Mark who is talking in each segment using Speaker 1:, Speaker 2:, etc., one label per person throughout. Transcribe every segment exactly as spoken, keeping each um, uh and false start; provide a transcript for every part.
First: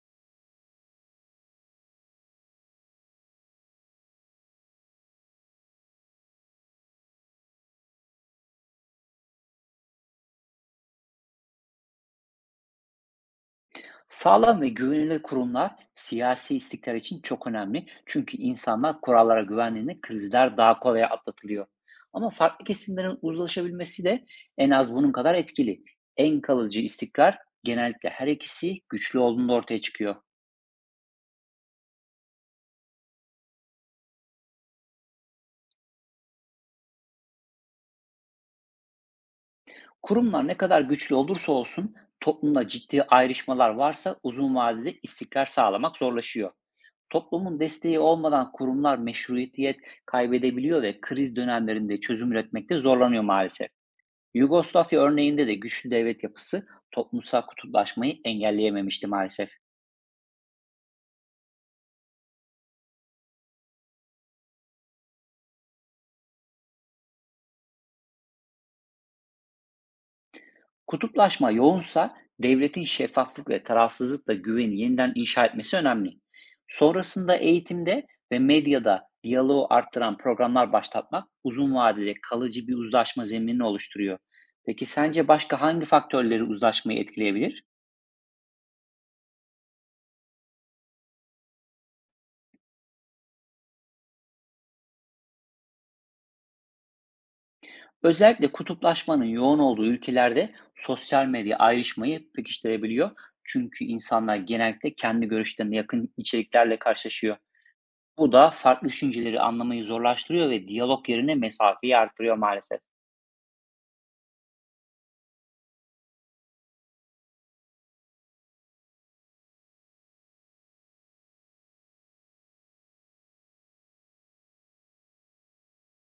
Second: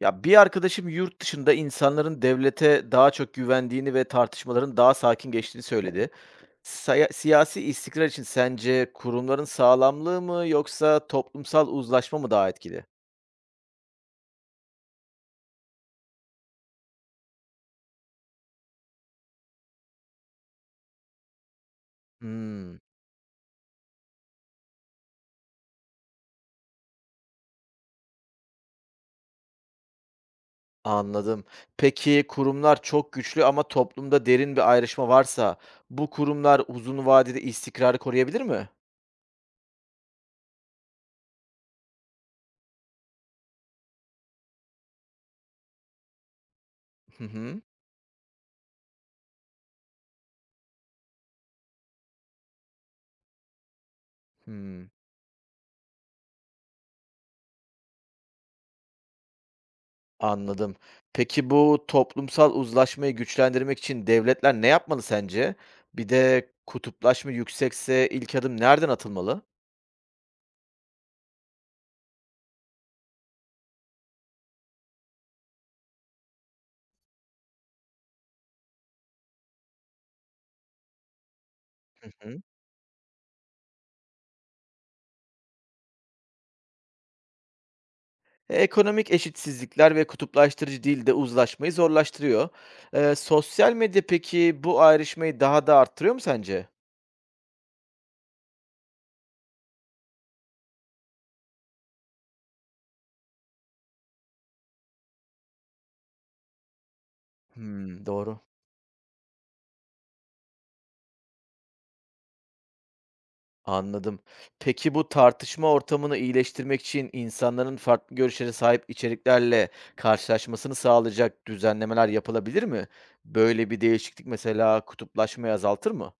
Speaker 1: Ya, bir arkadaşım yurt dışında insanların devlete daha çok güvendiğini ve tartışmaların daha sakin geçtiğini söyledi. Saya siyasi istikrar için sence kurumların sağlamlığı mı yoksa toplumsal uzlaşma mı daha etkili?
Speaker 2: Sağlam ve güvenilir kurumlar siyasi istikrar için çok önemli. Çünkü insanlar kurallara güvendiğinde krizler daha kolay atlatılıyor. Ama farklı
Speaker 1: Hımm,
Speaker 2: kesimlerin uzlaşabilmesi de en az bunun kadar etkili. En kalıcı istikrar genellikle her ikisi güçlü olduğunda ortaya çıkıyor.
Speaker 1: anladım. Peki kurumlar çok güçlü ama toplumda derin bir ayrışma varsa bu kurumlar uzun vadede istikrarı koruyabilir mi?
Speaker 2: Kurumlar ne kadar güçlü olursa olsun, toplumda ciddi ayrışmalar varsa uzun vadede istikrar sağlamak zorlaşıyor.
Speaker 1: Hı
Speaker 2: Toplumun
Speaker 1: hı.
Speaker 2: desteği olmadan kurumlar meşruiyet kaybedebiliyor ve kriz dönemlerinde çözüm üretmekte zorlanıyor maalesef.
Speaker 1: Hımm.
Speaker 2: Yugoslavya örneğinde de güçlü devlet yapısı toplumsal kutuplaşmayı engelleyememişti maalesef.
Speaker 1: Anladım. Peki bu toplumsal uzlaşmayı güçlendirmek için devletler ne yapmalı sence? Bir de kutuplaşma yüksekse ilk adım nereden atılmalı?
Speaker 2: Kutuplaşma yoğunsa, devletin şeffaflık ve tarafsızlıkla güveni yeniden inşa etmesi önemli. Sonrasında eğitimde ve medyada diyaloğu arttıran programlar başlatmak uzun
Speaker 1: Hı
Speaker 2: vadede
Speaker 1: hı.
Speaker 2: kalıcı bir uzlaşma zeminini oluşturuyor. Peki sence başka hangi faktörleri uzlaşmayı etkileyebilir?
Speaker 1: E, Ekonomik eşitsizlikler ve kutuplaştırıcı dil de uzlaşmayı zorlaştırıyor. E, sosyal medya peki bu ayrışmayı daha da arttırıyor mu sence?
Speaker 2: Özellikle kutuplaşmanın yoğun olduğu ülkelerde sosyal medya ayrışmayı pekiştirebiliyor. Çünkü insanlar genellikle kendi görüşlerine yakın içeriklerle karşılaşıyor.
Speaker 1: Hmm,
Speaker 2: Bu
Speaker 1: doğru.
Speaker 2: da farklı düşünceleri anlamayı zorlaştırıyor ve diyalog yerine mesafeyi artırıyor maalesef.
Speaker 1: Anladım. Peki bu tartışma ortamını iyileştirmek için insanların farklı görüşlere sahip içeriklerle karşılaşmasını sağlayacak düzenlemeler yapılabilir mi? Böyle bir değişiklik mesela kutuplaşmayı azaltır mı?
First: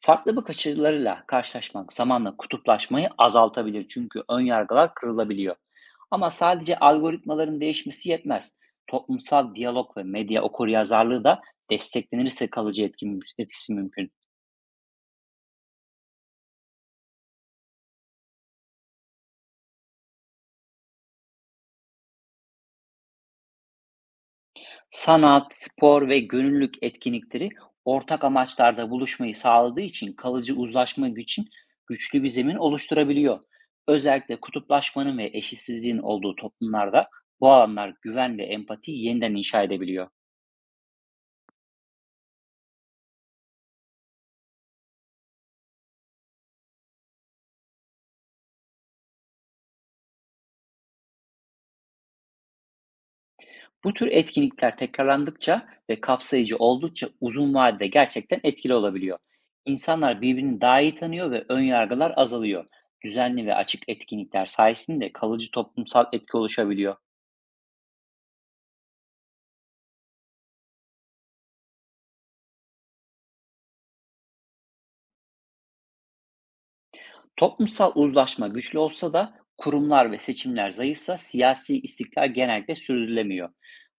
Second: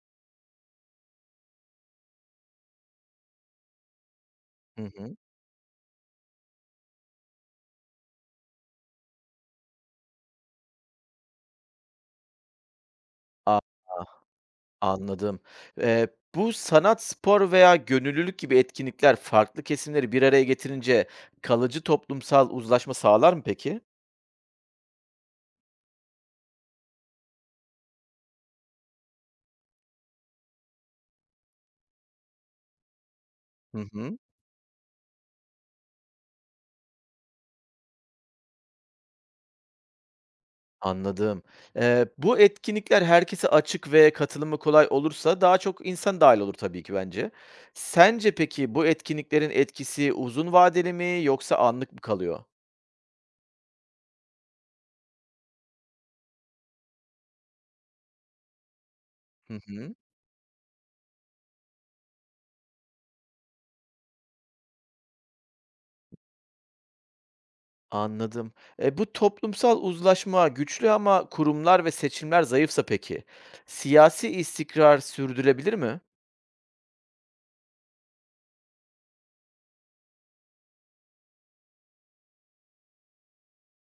Speaker 2: Farklı bakış açılarıyla karşılaşmak zamanla kutuplaşmayı azaltabilir, çünkü ön
Speaker 1: Hı
Speaker 2: yargılar
Speaker 1: hı.
Speaker 2: kırılabiliyor. Ama sadece algoritmaların değişmesi yetmez. Toplumsal diyalog ve medya okuryazarlığı da desteklenirse kalıcı etkin-
Speaker 1: A
Speaker 2: etkisi mümkün.
Speaker 1: anladım. Eee, bu sanat, spor veya gönüllülük gibi etkinlikler farklı kesimleri bir araya getirince kalıcı toplumsal uzlaşma sağlar mı peki?
Speaker 2: Sanat, spor ve gönüllülük etkinlikleri ortak amaçlarda buluşmayı sağladığı için kalıcı uzlaşma için güçlü bir zemin oluşturabiliyor.
Speaker 1: Hı hı.
Speaker 2: Özellikle kutuplaşmanın ve eşitsizliğin olduğu toplumlarda bu alanlar güven ve empatiyi yeniden inşa edebiliyor.
Speaker 1: Anladım. Eee, bu etkinlikler herkese açık ve katılımı kolay olursa daha çok insan dahil olur tabii ki bence. Sence peki bu etkinliklerin etkisi uzun vadeli mi yoksa anlık mı kalıyor?
Speaker 2: Bu tür etkinlikler tekrarlandıkça ve kapsayıcı oldukça uzun vadede gerçekten etkili olabiliyor.
Speaker 1: Hı hı.
Speaker 2: İnsanlar birbirini daha iyi tanıyor ve ön yargılar azalıyor. Düzenli ve açık etkinlikler sayesinde kalıcı toplumsal etki oluşabiliyor.
Speaker 1: Anladım. E, bu toplumsal uzlaşma güçlü ama kurumlar ve seçimler zayıfsa peki? Siyasi istikrar sürdürebilir mi?
Speaker 2: Toplumsal uzlaşma güçlü olsa da kurumlar ve seçimler zayıfsa siyasi istiklal genellikle sürdürülemiyor.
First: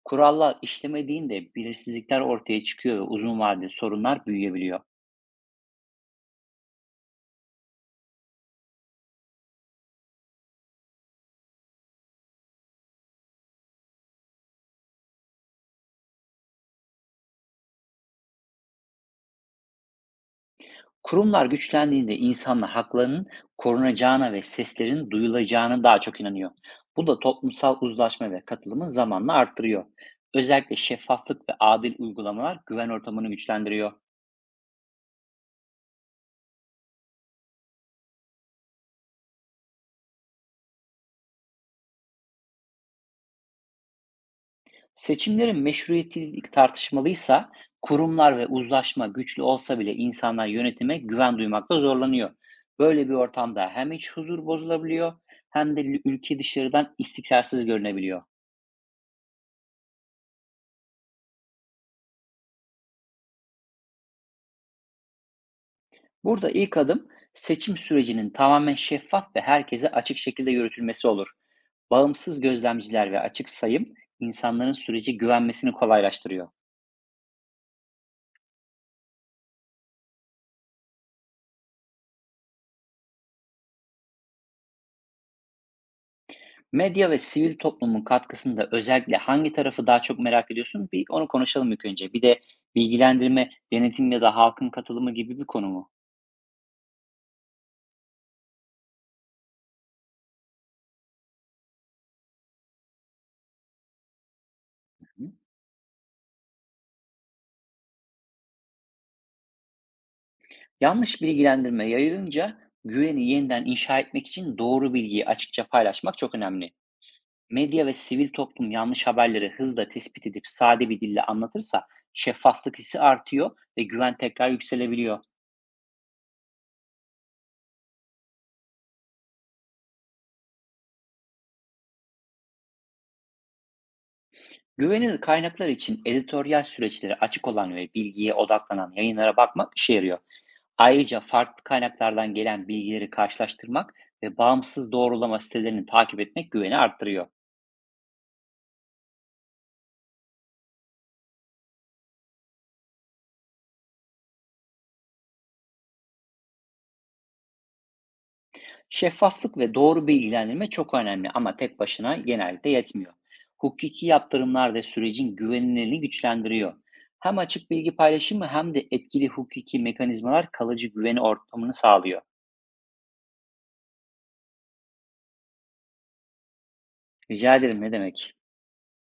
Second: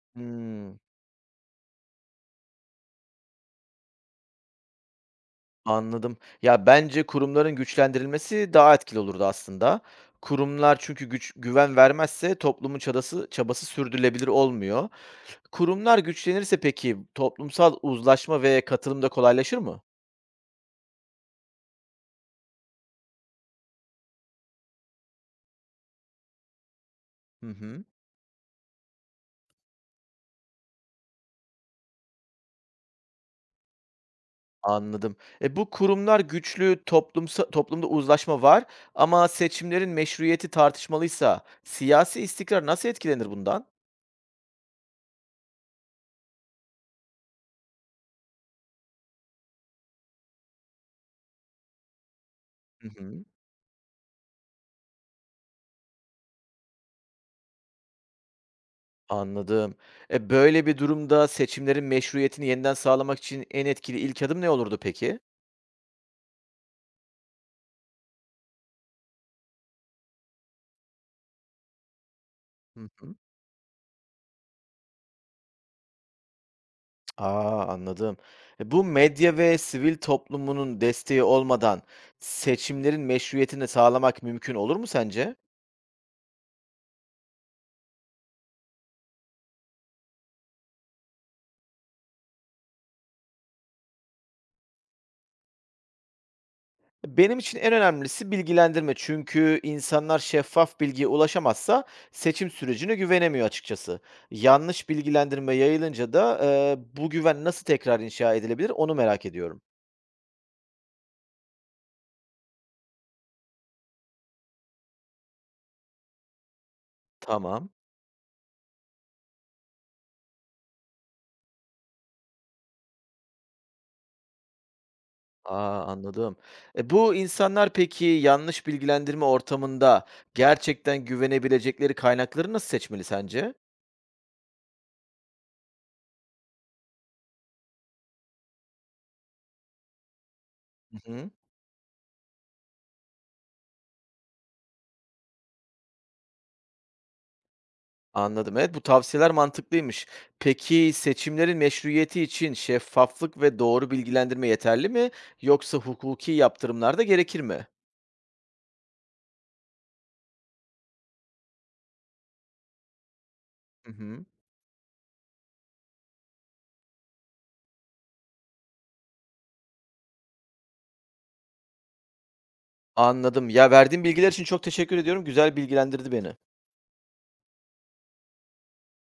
Speaker 2: Kurallar
Speaker 1: Hımm.
Speaker 2: işlemediğinde belirsizlikler ortaya çıkıyor ve uzun vadeli sorunlar büyüyebiliyor.
Speaker 1: Anladım. Ya, bence kurumların güçlendirilmesi daha etkili olurdu aslında. Kurumlar çünkü güç güven vermezse toplumun çabası çabası sürdürülebilir olmuyor. Kurumlar güçlenirse peki toplumsal uzlaşma ve katılım da kolaylaşır mı?
Speaker 2: Kurumlar güçlendiğinde insanlar haklarının korunacağına ve seslerin duyulacağına daha çok inanıyor. Bu da
Speaker 1: Hı
Speaker 2: toplumsal
Speaker 1: hı.
Speaker 2: uzlaşma ve katılımı zamanla arttırıyor. Özellikle şeffaflık ve adil uygulamalar güven ortamını güçlendiriyor.
Speaker 1: Anladım. E, bu kurumlar güçlü, toplumsa toplumda uzlaşma var ama seçimlerin meşruiyeti tartışmalıysa siyasi istikrar nasıl etkilenir bundan?
Speaker 2: Seçimlerin meşruiyeti tartışmalıysa, kurumlar ve uzlaşma güçlü olsa bile insanlar yönetime güven duymakta zorlanıyor.
Speaker 1: Hı
Speaker 2: Böyle bir
Speaker 1: hı.
Speaker 2: ortamda hem iç huzur bozulabiliyor, hem de lü- ülke dışarıdan istikrarsız görünebiliyor.
Speaker 1: Anladım. E, böyle bir durumda seçimlerin meşruiyetini yeniden sağlamak için en etkili ilk adım ne olurdu peki?
Speaker 2: Burada ilk adım, seçim sürecinin tamamen şeffaf ve herkese açık şekilde yürütülmesi olur. Bağımsız
Speaker 1: Hı
Speaker 2: gözlemciler
Speaker 1: hı.
Speaker 2: ve açık sayım insanların sürece güvenmesini kolaylaştırıyor.
Speaker 1: A, anladım. E, bu medya ve sivil toplumunun desteği olmadan seçimlerin meşruiyetini sağlamak mümkün olur mu sence?
Speaker 2: Medya ve sivil toplumun katkısında özellikle hangi tarafı daha çok merak ediyorsun? Bir onu konuşalım ilk önce. Bir de bilgilendirme, denetim ya da halkın katılımı gibi bir konu mu?
Speaker 1: Benim için en önemlisi bilgilendirme. Çünkü insanlar şeffaf bilgiye ulaşamazsa seçim sürecine güvenemiyor açıkçası. Yanlış
Speaker 2: Hı.
Speaker 1: bilgilendirme yayılınca da e, bu güven nasıl tekrar inşa edilebilir onu merak ediyorum.
Speaker 2: Yanlış bilgilendirme yayılınca, güveni yeniden inşa etmek için doğru bilgiyi açıkça paylaşmak çok önemli.
Speaker 1: Tamam.
Speaker 2: Medya ve sivil toplum yanlış haberleri hızla tespit edip sade bir dille anlatırsa, şeffaflık hissi artıyor ve güven tekrar yükselebiliyor.
Speaker 1: A, anladım. E, bu insanlar peki yanlış bilgilendirme ortamında gerçekten güvenebilecekleri kaynakları nasıl seçmeli sence?
Speaker 2: Güvenilir kaynaklar için editoryal süreçleri açık olan ve bilgiye odaklanan yayınlara bakmak işe yarıyor.
Speaker 1: Hı
Speaker 2: Ayrıca
Speaker 1: hı.
Speaker 2: farklı kaynaklardan gelen bilgileri karşılaştırmak ve bağımsız doğrulama sitelerini takip etmek güveni arttırıyor.
Speaker 1: Anladım. Evet, bu tavsiyeler mantıklıymış. Peki seçimlerin meşruiyeti için şeffaflık ve doğru bilgilendirme yeterli mi? Yoksa hukuki yaptırımlar da gerekir mi?
Speaker 2: Şeffaflık ve doğru bilgilendirme çok önemli, ama tek başına genellikle yetmiyor.
Speaker 1: Hı
Speaker 2: Hukuki
Speaker 1: hı.
Speaker 2: yaptırımlar da sürecin güvenilirliğini güçlendiriyor. Hem açık bilgi paylaşımı hem de etkili hukuki mekanizmalar kalıcı güveni ortamını sağlıyor.
Speaker 1: Anladım. Ya verdiğin bilgiler için çok teşekkür ediyorum. Güzel bilgilendirdi beni.
Speaker 2: Rica ederim, ne demek?